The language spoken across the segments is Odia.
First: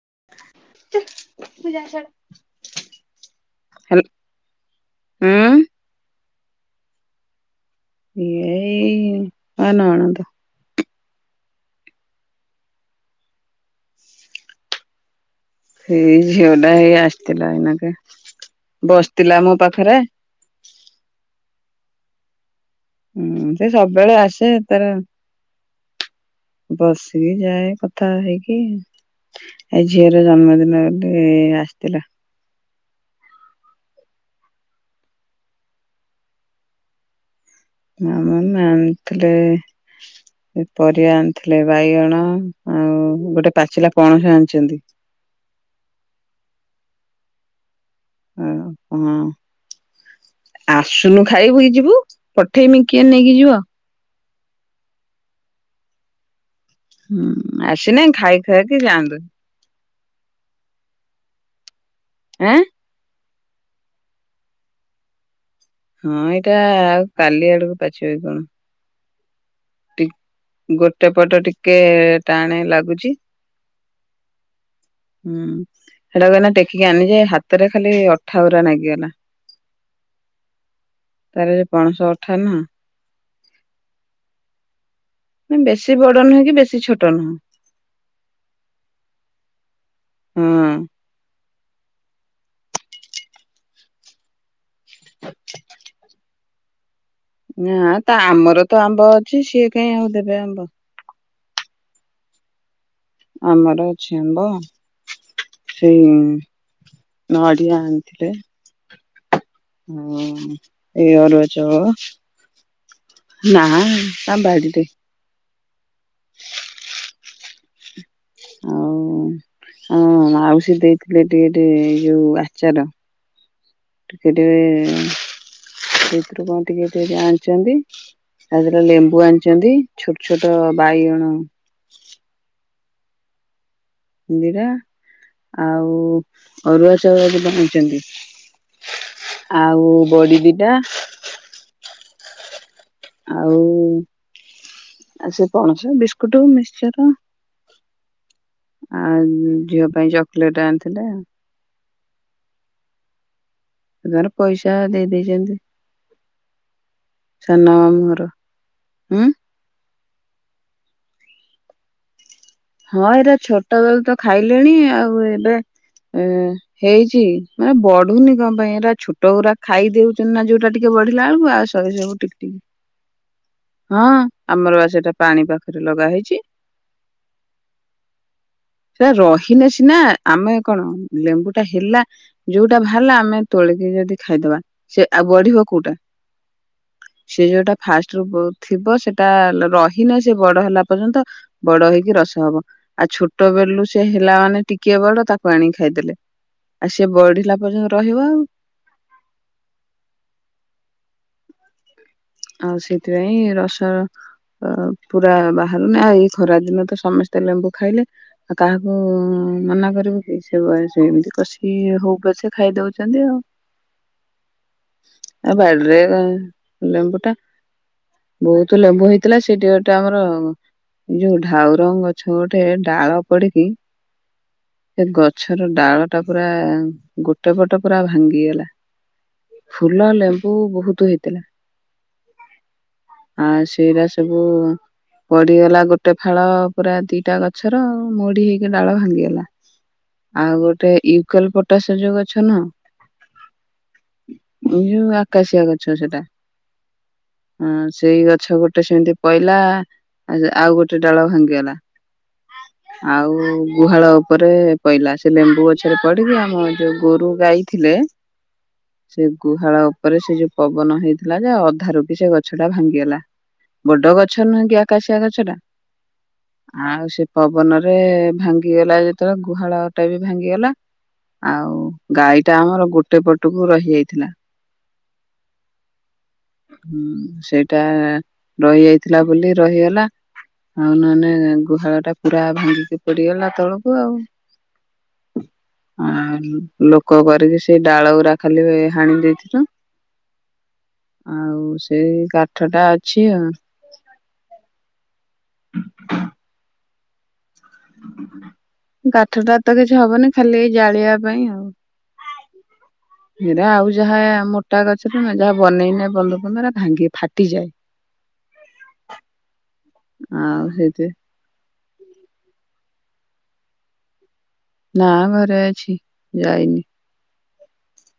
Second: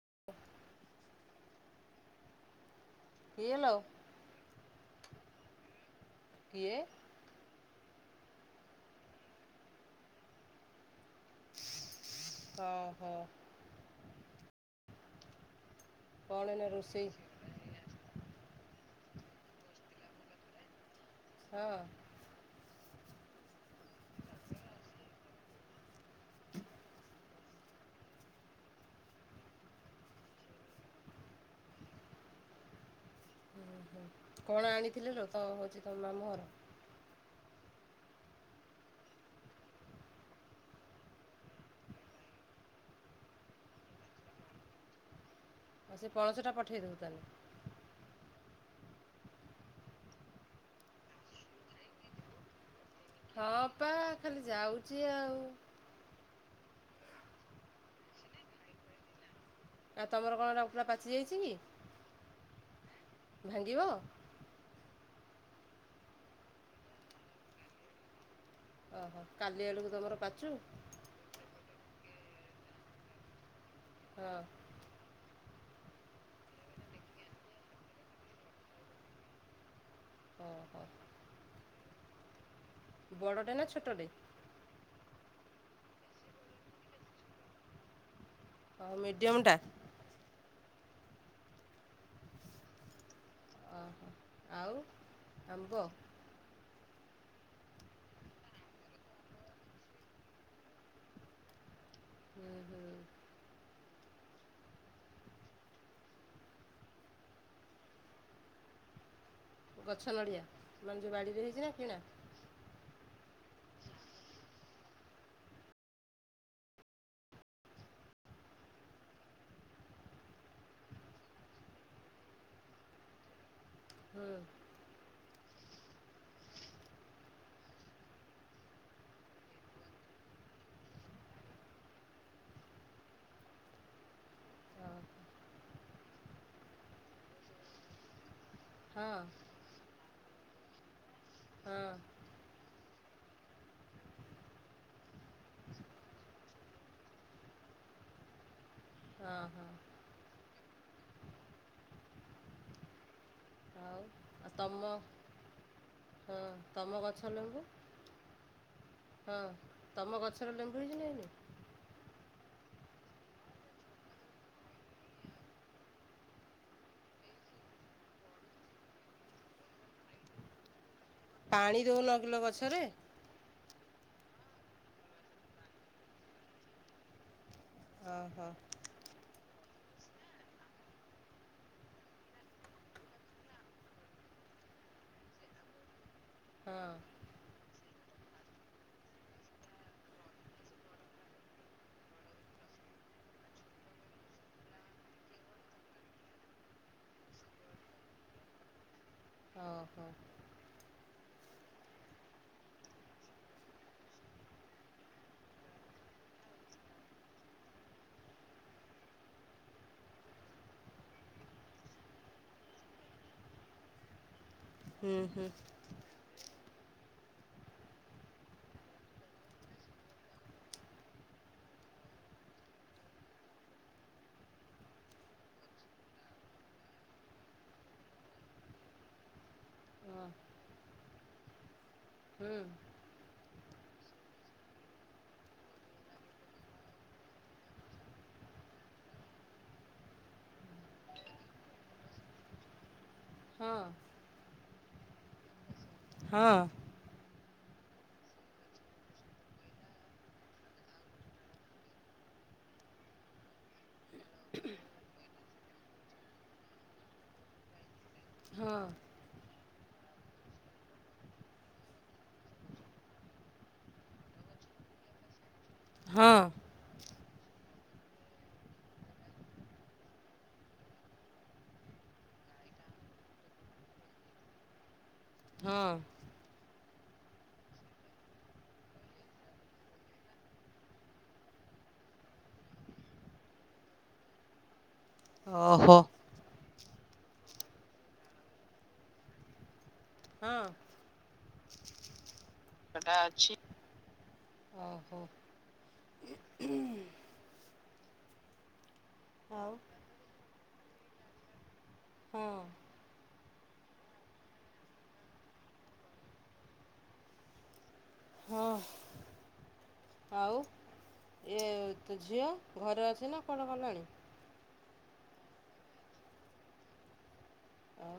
[unintelligible] ହ୍ୟାଲ କିଏ ଲୋ ହୁଁ କିଏ? ଏଇ ଆ ନଣନ୍ଦ ଓଃ ହୋ ସେଇ ଝିଅଟା ହେଇ ଆସିଥିଲା ଏଇନାକେ ବସିଥିଲା ମୋ ପାଖରେ ହଁ ହୁଁ ସେ ସବୁବେଳେ ଆସେ ତାର ବସିକି ଯାଏ କଥା ହେଇକି ଏ ଝିଅର ଜନ୍ମଦିନ ବୋଲି ଆସିଥିଲା ହୁଁ ହୁଁ କଣ ଆଣିଥିଲ ର ତ ହଉଛି ତମ ମାମୁଁ ଘର ମାମ ମା ଆଣିଥିଲେ ପରିବା ଆଣିଥିଲେ ବାଇଗଣ ଆଉ ଗୋଟେ ପାଚିଲା ପଣସ ଆଣିଛନ୍ତି ଆଉ ସେ ପଣସଟା ପଠେଇ ଦୋବୁ ତାହେଲେ। [unintelligible] ଆସୁନୁ ଖାଇବୁଇ ଯିବୁ। ପଠେଇମି କିଏ ନେଇକି ଯିବ? ହଁ ପା ଖାଲି ଯାଉଚି ଆଉ। ହୁଁ ଆସିନେ ଖାଇ ଖୁଆକି ଯାଆନ୍ତୁ। ଆଉ ତମର କଣ ହେରାକ ପୁରା ପାଚି ଯାଇଚି କି? ଆଁ ଭାଙ୍ଗିବ। ହଁ ଏଇଟା ଆଉ କାଲି ଆଡକୁ ପାଚିବ କି କଣ। ଓହୋ କାଲି ଆଡ଼କୁ ଟି ତମର ପାଚୁ ଗୋଟେ ପଟ ଟିକେ ଟାଣେ ଲାଗୁଚି। ହଁ। ହୁଁ ହେଟାକୁ ଏଇନା ଟେକିକି ଆଣିନି ଯେ ହାତରେ ଖାଲି ଅଠା ଉରା ନାଗିଗଲା। ଓହୋ [unintelligible] ପାଣସ ଅଠା ନା। ବଡଟେ ନା ଛୋଟଟେ? ନାଇଁ ବେଶୀ ବଡ ନୁହେଁ କି ବେଶୀ ଛୋଟ ନୁହେଁ। ଅ ମିଡିୟମ ଟା? ହୁଁ। ଓହୋ। ଆଉ ଆମ୍ବ ନା ତ ଆମର ତ ଆମ୍ବ ଅଛି ସିଏ କାଇଁ ଆଉ ଦେବେ ଆମ୍ବ। ହୁଁ ହୁଁ। ଆମର ଅଛି ଆମ୍ବ ସେଇ ନଡିଆ ଆଣିଥିଲେ। ଗଛ ହଁ ନଡ଼ିଆ ମାନେ ଏ ଯେଉଁ ବାଡ଼ିରେ ଅରୁଆ ହେଇଛି ନା ଚାଉଳ କିଣା ନା ଆମ ବାଡ଼ି। ଟେ ଆଉ ଅଁ ଆମ ମାଉସୀ ଦେଇଥିଲେ ଟିକେ ଟିକେ ଯୋଉ ଆଚାର। ହୁଁ ଟିକେ ଟିକେ ସେତରୁ କଣ ଟିକେ ଟିକ ଆଣିଚନ୍ତି ତାଧେରେ ଲେମ୍ବୁ ଆଣିଚନ୍ତି ଛୋଟ ଛୋଟ ବାଇଗଣ ନ୍ଦିରା ହଁ ଆଉ ଅରୁଆ ଚାଉଳ ଦିଟା ଆଣିଚନ୍ତି। ହଁ ଆଉ ବଡ଼ି ଦିଟା ହଁ। ଆଉ ଆ ସେ ପଣସ ବିସ୍କୁଟ ମିକ୍ଚର ହଁ ଆଉ ହଁ ଝିଅ ପାଇଁ ଚକୋଲେଟ ଆନ୍ତି ଥିଲା। ଆଉ ସେ ତାଙ୍କର ଆଉ ତମ ପଇସା ଦେଇ ଦେଇଚନ୍ତି। ହଁ ତମ ଗଛ ଲେମ୍ବୁ ଘର ହୁଁ ହଁ ତମ ଗଛରେ ଲେମ୍ବୁ ହେଇଛି ନାଇନି ହଁ ଏଇରା ଛୋଟବେଳୁ ତ ଖାଇଲେଣି ଆଉ ଏବେ ଏଁ ହେଇଚି ମାନେ ବଢୁନି କଣ ପାଇଁ ଏଇରା ଛୋଟ ଗୁରା ଖାଇଦଉଚନ୍ତି ନା ଯୋଉଟା ଟିକେ ଟିକେ ବଢିଲା ବେଳକୁ ଆଉ ପାଣି ସହଜେ ଦଉନ ସବୁ ଟିକ କିଲୋ ଗଛରେ ଟିକ ହଁ। ଆମର ବା ସେଟା ପାଣି ପାଖରେ ଲଗା ହେଇଚି। ଓହୋ ସେ ରହିନେ ସି - ନା ଆମେ କଣ ଲେମ୍ବୁ ଟା ହେଲା ଯୋଉଟା ବାହାରଲା ଆମେ ତୋଳିକି ଯଦି ଖାଇଦବା ସେ ଆଉ ବଢିବ କୋଉଟା ହଁ ସେ ଯେଉଟା ଫାଷ୍ଟ ଥିବ ସେଟା ରହିନାହିଁ ସେ ବଡ ହେଲା ପର୍ଯ୍ୟନ୍ତ ବଡ ହେଇକି ରସ ହବ ଆଉ ଛୋଟ ବଳୁ ସେ ହେଲା ମାନେ ଟିକଏ ବଡ ତାକୁ ଆଣିକି ଖାଇଦେଲେ ଆଉ ସେ ବଢିଲା ପର୍ଯ୍ୟନ୍ତ ରହିବ ଆଉ ଓ ହୋ ଆଉ ସେଥିପାଇଁ ରସ ପୁରା ବାହାରୁନି ଆଉ ଏଇ ଖରା ଦିନ ତ ସମସ୍ତେ ଲେମ୍ବୁ ଖାଇଲେ ଆଉ କାହାକୁ ମନା କରିବୁ କି ଏମିତି କଷି ହଉପଛେ ଖାଇ ଦଉଛନ୍ତି ଆଉ ହୁଁ ହୁଁ ଆ ବାଡ଼ିରେ ବହୁତ ଲେମ୍ବୁ ହେଇଥିଲା ସେଠି ଗୋଟେ ଆମର ଯୋଉ ଢାଉରଙ୍ଗ ଗଛ ଗୋଟେ ଡାଳ ପଡିକି ସେ ଗଛର ଡାଳ ଟା ପୁରା ଗୋଟେ ପଟ ପୁରା ଭାଙ୍ଗିଗଲା ଫୁଲ ହଁ ଲେମ୍ବୁ ବହୁତ ହେଇଥିଲା। ହୁଁ। ଆଉ ସେଇରା ସବୁ ପଡିଗଲା ଗୋଟେ ଫାଳ ପୁରା ଦିଟା ଗଛର ମୋଡି ହେଇକି ଡାଳ ଭାଙ୍ଗିଗଲା ଆଉ ଗୋଟେ ୟୁକେଲ ପଟାସ ଯୋଉ ଗଛ ନୁହଁ। ହଁ। ଏଇ ଜଉ ଆକାଶିଆଗଛ। ଛଅ ସେଟା। ହଁ ହ ସେଇ ଗଛ ଗୋଟେ ସେମିତି ପଇଲା ଆ ଆଉ ଗୋଟେ ଡାଳ ଭାଙ୍ଗିଗଲା ଆଉ ଗୁହାଳ ପରେ ପଇଲା ସେ ଲେମ୍ବୁ ଗ ପଛରେ ପଡିକି ଆମ ଯୋଉ ଗୋରୁ ଗାଈ ଥିଲେ। [inaudible] ସେ ଗୁ ହାଳ ଉପରେ ସେ ଯୋଉ ପବନ ହେଇଥିଲା ଯା ଧାରୁ କି ସେ ଗଛ ଟା ଭାଙ୍ଗିଗଲା ବଡ ଗଛ ନୁହେଁ କି ଆକାଶିଆ ଗଛ ଟା। ହଁ ଆଉ ସେ ପବନ ଭାଙ୍ଗିଗଲା ଯେତେବେଳେ ଗୁହାଳ ଟା ବି ଭାଙ୍ଗିଗଲା ଆଉ ଗାଈ ଟା ଆମର ଗୋଟେ ପଟକୁ ରହି ଯାଇଥିଲା। ହଁ। ହଁ ସେଇଟା ରହିଯାଇଥିଲା ବୋଲି ରହିଗଲା ଆଉ ନହେଲେ ଗୁହାଳ ଟା ପୁରା ଭାଙ୍ଗିକି ପଡିଗଲା ତଳକୁ ଆଉ। ଓହୋ। ଆ ଲୋକ କରିକି ସେଇ ଡାଳ ଗୁୁରା ଖାଲି ହାଣି ଦେଇଥିଲୁ। ହଁ [inaudible] ଆଉ ସେଇ ଗ ଛ ଟା ଅଛି ଆଉ। ହୁଁ। [inaudible] କାଠଟା ତ କିଛି ହବନି ଖାଲି ଜାଳିବା ପାଇଁ ଆଉ ହଁ [inaudible] ଏରା ଆଉ ଯାହା ମୋଟା ଗଛରେ ଯାହା ବନେଇନ ବନ୍ଧ ଫନ୍ଧ ଭାଙ୍ଗି ହଁ ଫାଟିଯାଏ [inaudible] ଆଉ ସେଇଥି ତ ଝିଅ ଘରେ ଅଛି ନା କୁଆଡ଼େ ଗଲାଣି। ନା ଘରେ ଅଛି ଯାଇନି। ଆଉ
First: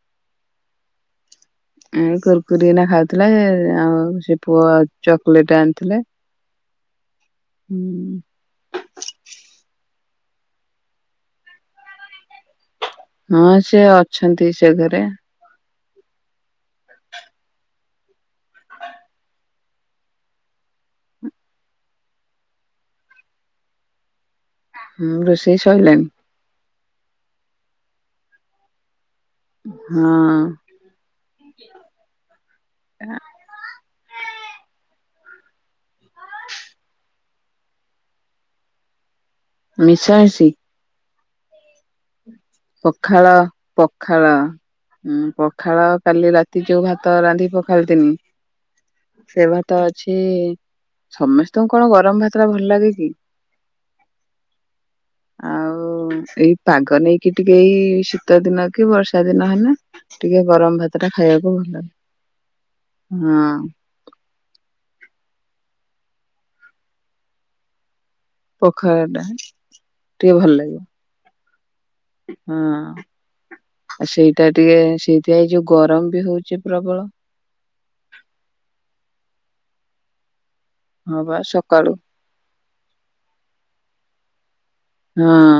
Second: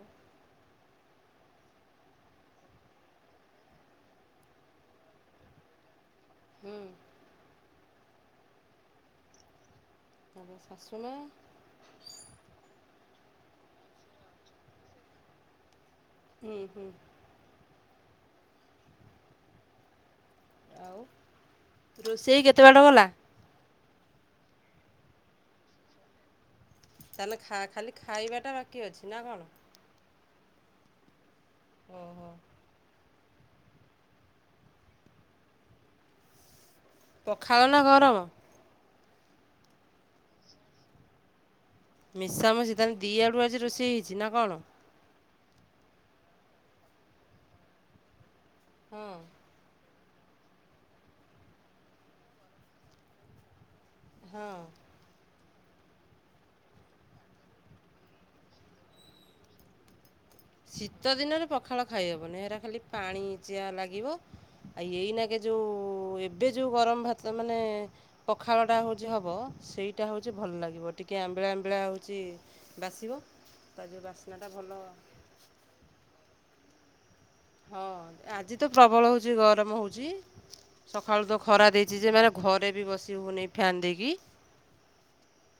କୁରକୁରିନା ଖାଉଥିଲା ଆଉ ସେ ପୁଅ ଚକୋଲେଟ ଆଣିଥିଲେ। ହୁଁ। ହୁଁ। ଆ ତୋ ଶାଶୁମା? ହଁ ସେ ଅଛନ୍ତି ସେ ଘରେ। ହୁଁ ହୁଁ। ଆଉ ରୋଷେଇ କେତେ ବାଟ ଗଲା? ହୁଁ ରୋଷେଇ ସଇଲଣି। ତାହାଲେ ଖାଲି ଖାଇବାଟା ବାକି ଅଛି ନା କଣ? ହଁ। ଓ ହୋ। ହ ପଖାଳ ନା ଗରମ? ମିଶା ହେଶି। ମିଶାମିଶି ତାହେଲେ ଦି ପଖାଳ ଆଡୁ ଆଜି ରୋଷେଇ ହେଇଛି ପଖାଳ। ନା କଣ? ଉଁ ପଖାଳ କାଲି ରାତି ଯୋଉ ଭାତ ରାନ୍ଧି ପଖାଳ ଥିନି ହଁ ସେ ଭାତ ଛି ସମସ୍ତଙ୍କୁ କଣ ଗରମ ଭାତଟା ଭଲ ଲାଗେ କି ହଁ ଆଉ ସେଇ ପାଗ ନେଇକି କି ଟିକେ ଏଇ ଶୀତ ଦିନ କି ବର୍ଷା ଦିନ ହେଲା ଶୀତ ଦିନରେ ପଖାଳ ଖାଇହବନି ସେଟା ଖାଲି ହଁ ପାଣିଚିଆ ଲାଗିବ ଆଉ ଏଇନାକେ ଯେଉଁ ଏବେ ଯେଉଁ ଗରମ ଭାତ ମାନେ ପଖାଳ ଟା ହୋଉଚି ହବ ସେଇଟା ହୋଉଚି ଭଲ ଲାଗିବ ଟିକେ ଆମ୍ବିଳା ଆ ମ୍ବିଳା ହେଉଚି ହଁ ବାଶିବ ତା ଯୋଉ ଆଉ ସେଇଟା ବାସ୍ନାଟା ଟିକେ ଭଲ ସେଇଥିପାଇଁ ଯୋଉ ଗରମ ବି ହୋଉଚି ପ୍ରବଳ। ହଁ ଆଜି ତ ପ୍ରବଳ ହୋଉଚି ଗରମ ହୋଉଚି। ହଁ ସକାଳୁ ବା ତ ଖରା ସକାଳୁ ଦେଇଚି ଯେ ମାନେ ଘରେ ବି ବସି ହୋଉନି ଫ୍ୟାନ୍ ଦେଇକିି। ହଁ।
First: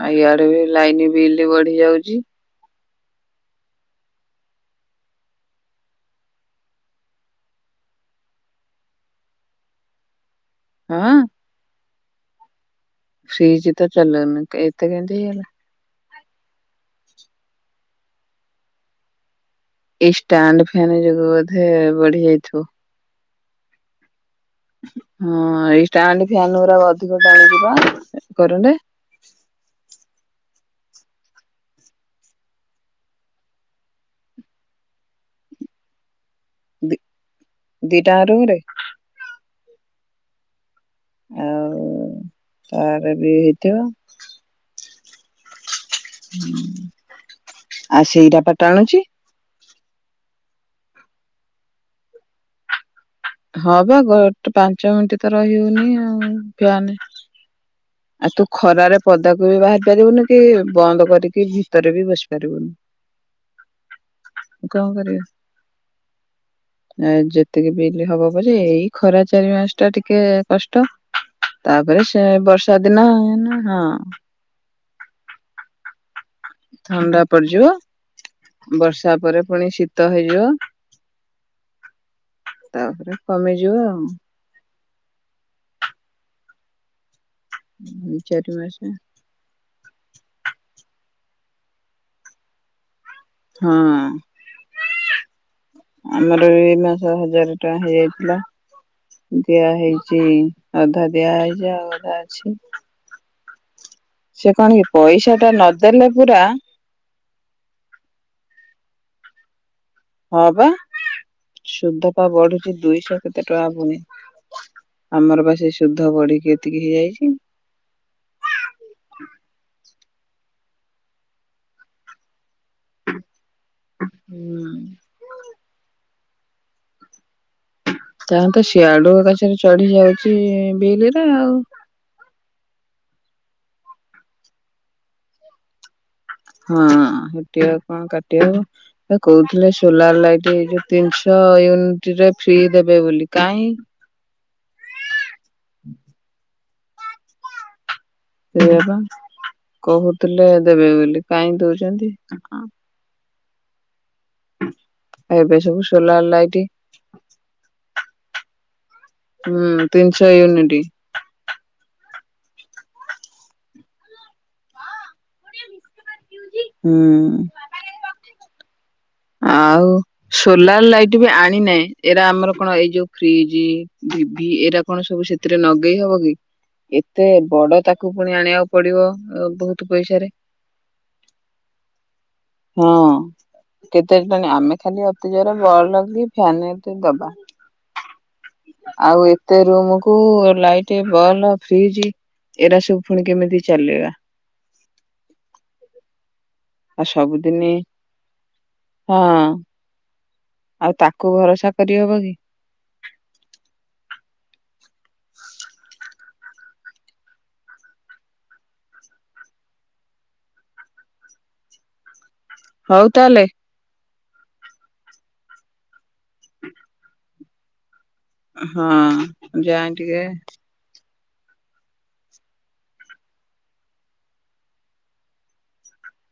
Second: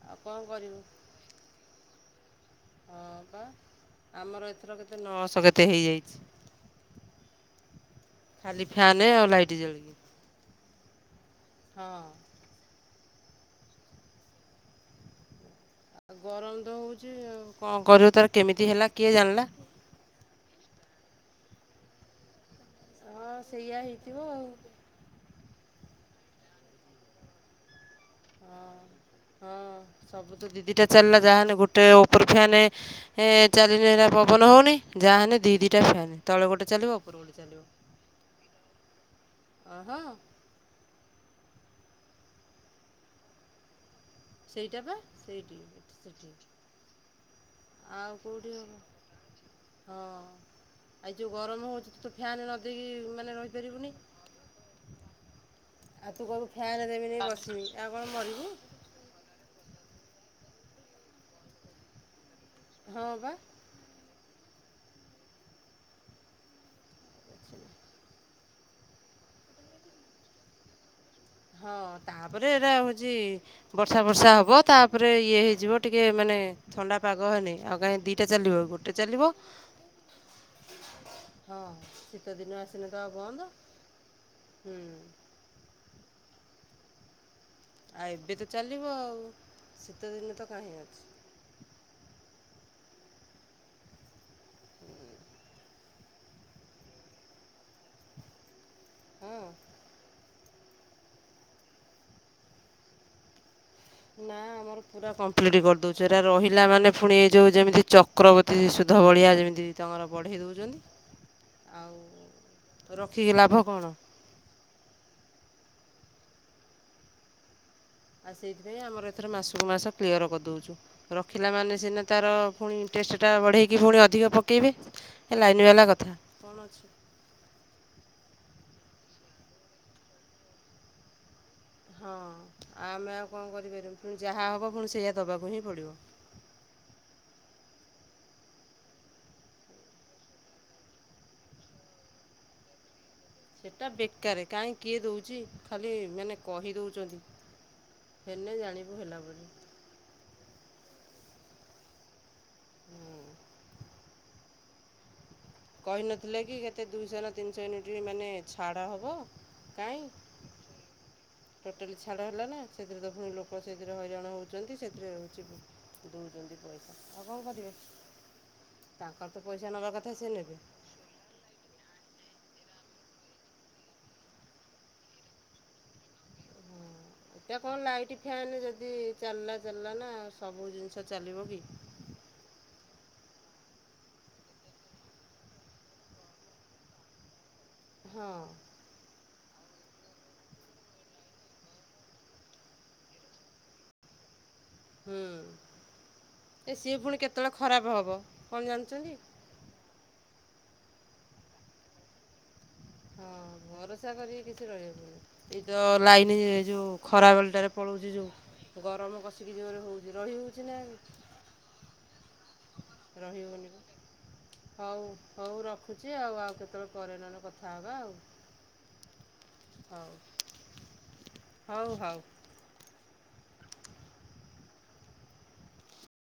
ଆଉ କଣ ଇଆଡେ ବି କରିବୁ ଲାଇନି ବିଲ୍ ବଢି ଯାଉ [inaudible] ହଁ ପା ଆମର ଏଥର କେତେ ନ‌ଅଶହ କେତେ ହେଇଯାଇଚି ଖାଲି ଫ୍ୟାନେ ଆଉ ଲାଇଟ୍ ଜଳିକି। ହଁ। ହଁ। ଫ୍ରିଜ ତ ଚାଲୋଉନୁ ଏତେ କେମିତି ହେଇଗଲା। ଆଉ ଗରମ ତ ହୋଉଚି ଆଉ କଣ କରିବୁ ତାର କେମିତି ହେଲା କିଏ ଜାଣିଲା। ଏଇ ଷ୍ଟାଣ୍ଡ ଫ୍ୟାନ ଯୋଗୁ ବୋଧେ ବଢିଆଇଥିବ। ହଁ ସେଇଆ ହେଇଥିବ ଆଉ। ହଁ ଏଇ ଷ୍ଟାଣ୍ଡ ଫ୍ୟାନ ଗୁରା ଅଧିକ ଟାଣୁଚିପା। ଏ ହଁ। କରେଣ୍ଟ ହଁ ସବୁ ତ ଦି ଦିଟା ଚାଲିଲା ଯାହ ହେଲେ ଗୋଟେ ଉପର ଫ୍ୟାନେ ଏଁ ଚାଲିଲେ ହେରା ପବନ ହୋଉନି ଯାହାହେଲେ ଦିଇ ଦିଇଟା ଫ୍ୟାନ୍। ତଳେ ଗୋଟେ ଚାଲିବ ଦି ଉପର ଗୋଟେ ଦିଟା ରୁମରେ ଅହଂ ଆଉ ତାର ବି ହେଇଥିବ। ସେଇଟା ବା ସେଇଠି ସେଠି ଆଉ କେଉଁଠି ସେଇଟାପା ହେବ ଟାଣୁଛି। ହଁ ଆଉ ଯେଉଁ ଗରମ ହେଉଛି ତୋ ଫ୍ୟାନ୍ ନ ଦେଇେଇକି ହଁପା ଗ ପାଞ୍ଚ ମିନିଟ ତ ରହି ହଉନି। ଆଉ ତୁ କବୁ ଫ୍ୟାନ୍ ଦେବିନି ବସିବି। କଣ ଆଉ ତୁ ମରିବୁ ଖରାରେ ପଦାକୁ ବି ବାହାରି ବ ପାରିବୁନି କି ବନ୍ଦ କରିକି ଭିତରେ ବି ବସି ପାରିବୁନି। ହଁ ବା। କଣ କରିବ ଆ ଯେତିକି ବିଲ ହବ ପଛେ ଏଇ ଖରା ଚାରି ମାସ ଟା ଟିକେ କଷ୍ଟ। ତାପରେ ସେ ବର୍ଷ ଟା ହଉଛି ବର୍ଷା ବର୍ଷା ହବ ତାପରେ ଇଏ ହେଇଯିବ ଟିକେ ମାନେ ଥଣ୍ଡା ପାଗ ହେନି ଆଉ କାଁ ଦିଟା ଚାଲିବ ଗୋଟେ ବର୍ଷା ଚାଲିବ ପରେ ପୁଣି ଶୀତ ହେଇଯିବ। ହଁ ଶୀତ ଦିନ ଆସିଲେ ତ ଆଉ ତାପରେ ବନ୍ଦ। କମିଯିବ ଆଉ ହୁଁ। ଆଉ ଦୁଇ ଏବେ ତ ଚାରି ମାସ ଚାଲିବ ଆଉ ଶୀତ ଦିନ ତ କାହିଁ ଅଛି। ହଁ। ଆମର ଏଇ ମାସ ହଜାର ଟଙ୍କା ହେଇଯାଇଥିଲା। ହଁ ଦିଆ ହେଇଛି। ଅଧା ଦିଆଯାଇଛି ଆଉ ଅଧା ଅଛି। ନା ସେ କଣ କି ଆମର ପୁରା ପଇସା ଟା କମ୍ପ୍ଲିଟ ନଦେଲେ କରିଦଉଚୁ ପୁରା ରହିଲା ମାନେ ପୁଣି ଏଇ ଯୋଉ ଯେମିତି ଚକ୍ରବର୍ତୀ ସୁ ଅଧ ଭଳିଆ ଯେମିତି ତାଙ୍କର ବଢ଼େଇ ହଁ ବା ଦେଉଛନ୍ତି ଆଉ ସୁଦ୍ଧ ପା ବଢୁଛି ଦୁଇଶହ ରଖିକି କେତେ ଲାଭ ଟଙ୍କା କଣ ପୁଣି ଆଉ ଆମର ବା ସେ ଶୁଦ୍ଧ ବଢିକି ଏତିକି ହେଇଯାଇଛି। ଆଉ ସେଇଥିପାଇଁ ଆମର ଏଥର ମାସକୁ ମାସ କ୍ଲିୟର କରିଦେଉଛୁ ରଖିଲା ମାନେ ସିନା ତାର ପୁଣି ଇଣ୍ଟରେଷ୍ଟଟା ବଢ଼େଇ କି ପୁଣି ଅଧିକ ହୁଁ ପକେଇବେ ହେ ଲାଇନ ବାଲା କଥା। କଣ ଅଛି। ଯହା ତ ସିଆଡୁ ଗାଛରେ ଚଢି ଯାଉଛି ବିଲରେ ଆଉ। ହଁ ଆଉ ଆମେ ଆଉ କଣ କରିପାରିବୁ ପୁଣି ଯାହା ହବ ପୁଣି ସେଇଆ ଦବାକୁ ହିଁ ପଡିବ। ହଁ ସେଠ ଆ କଣ କାଟିବ କହୁଥିଲେ ସୋଲାର ଲାଇଟ୍ ଏ ଯୋଉ ତିନିଶହ ୟୁନିଟ ରେ ଫ୍ରି ଦେବେ ବୋଲି। କାହିଁ ସେଟା ବେକାର କାହିଁ କିଏ ଦଉଛି ଖାଲି ମାନେ କହିଦଉଛନ୍ତି। ସେୟା ବା। କହୁଥିଲେ ଦେବେ ବୋଲି କାହିଁ ଦଉଛନ୍ତି। ଏବେ ସବୁ ସୋଲାର କହିନଥିଲେ ଲାଇଟ କି କେତେ ଦୁଇଶହ ନା ତିନିଶହ ୟୁନିଟ ମାନେ ଛାଡ଼ ହେବ ହୁଁ, କାଇଁ ତିନିଶହ ୟୁନିଟି। ଟୋଟାଲି ଛାଡ଼ ହେଲା ନା, ସେଥିରେ ତ ପୁଣି ଲୋକ ସେଥିରେ ହଇରାଣ ହଉଛନ୍ତି, ସେଥିରେ ରହୁଛି ଦଉଚନ୍ତି ହୁଁ ପଇସା। ଆଉ କଣ କରିବେ? ତାଙ୍କର ତ ପଇସା ଆଉ ନବା କଥା ସିଏ ନେବେ ସୋଲାର ଲାଇଟ୍ ବି ଆଣିନାହିଁ। ଏଇରା ଆମର କଣ ଏଇ ଯୋଉ ଫ୍ରିଜି, ଟିଭି ଏଇରା କଣ ସବୁ ସେଥିରେ ଲଗେଇ ହବ କି? ଏତେ ଏଇଟା ବଡ କଣ ତାକୁ ଲାଇଟ୍, ପୁଣି ଫ୍ୟାନ୍ ଆଣିବାକୁ ଯଦି ପଡିବ ଚାଲିଲା, ବହୁତ ଚାଲିଲା ନା, ପଇସାରେ ଆଉ ସବୁ ଜିନିଷ ଚାଲିବ କି? ହଁ କେତେ ଟାଣିବ? ଆମେ ଖାଲି ଅତି ଜୋରେ, ବଲ କି ଫ୍ୟାନ ଏତେ ଦବା ହଁ। ଆଉ ଏତେ ରୁମକୁୁ ଲାଇଟ୍, ବଲ୍, ଫ୍ରିଜ୍ ଏଇରା ସବୁ ଫୁଣି କେମିତି ଚଲେଇବା? ହୁଁ। ଏ ସିଏ ଆଉ ଫୁଣି କେତେବେଳେ ସବୁଦିନ ଖରାପ ହବ, କଣ ହଁ ଜାଣିଛନ୍ତି? ଆଉ ତାକୁ ଭରସା କରିହବ କି? ହଁ, ଭରସା କରିକି କିଛି ରହି ଏତ ଲାଇନ ନି ଯୋଉ ଖରାବେଳଟାରେ ପଳଉଛି, ଯୋଉ ଗରମ କଷିକି ଜୋରେ ହୋଉଛି ରହି ହୋଉଛି, ନା ହଉ ତାହେଲେ ରହିହବନି ବା। ହଉ ହଉ ରଖୁଛି, ଆଉ ଆଉ କେତେବେଳେ ପରେ ନଲେ କଥା ହବା ଆଉ। ହଁ, ଯାଏଁ ହଉ ଟିକେ ହଉ ହଉ।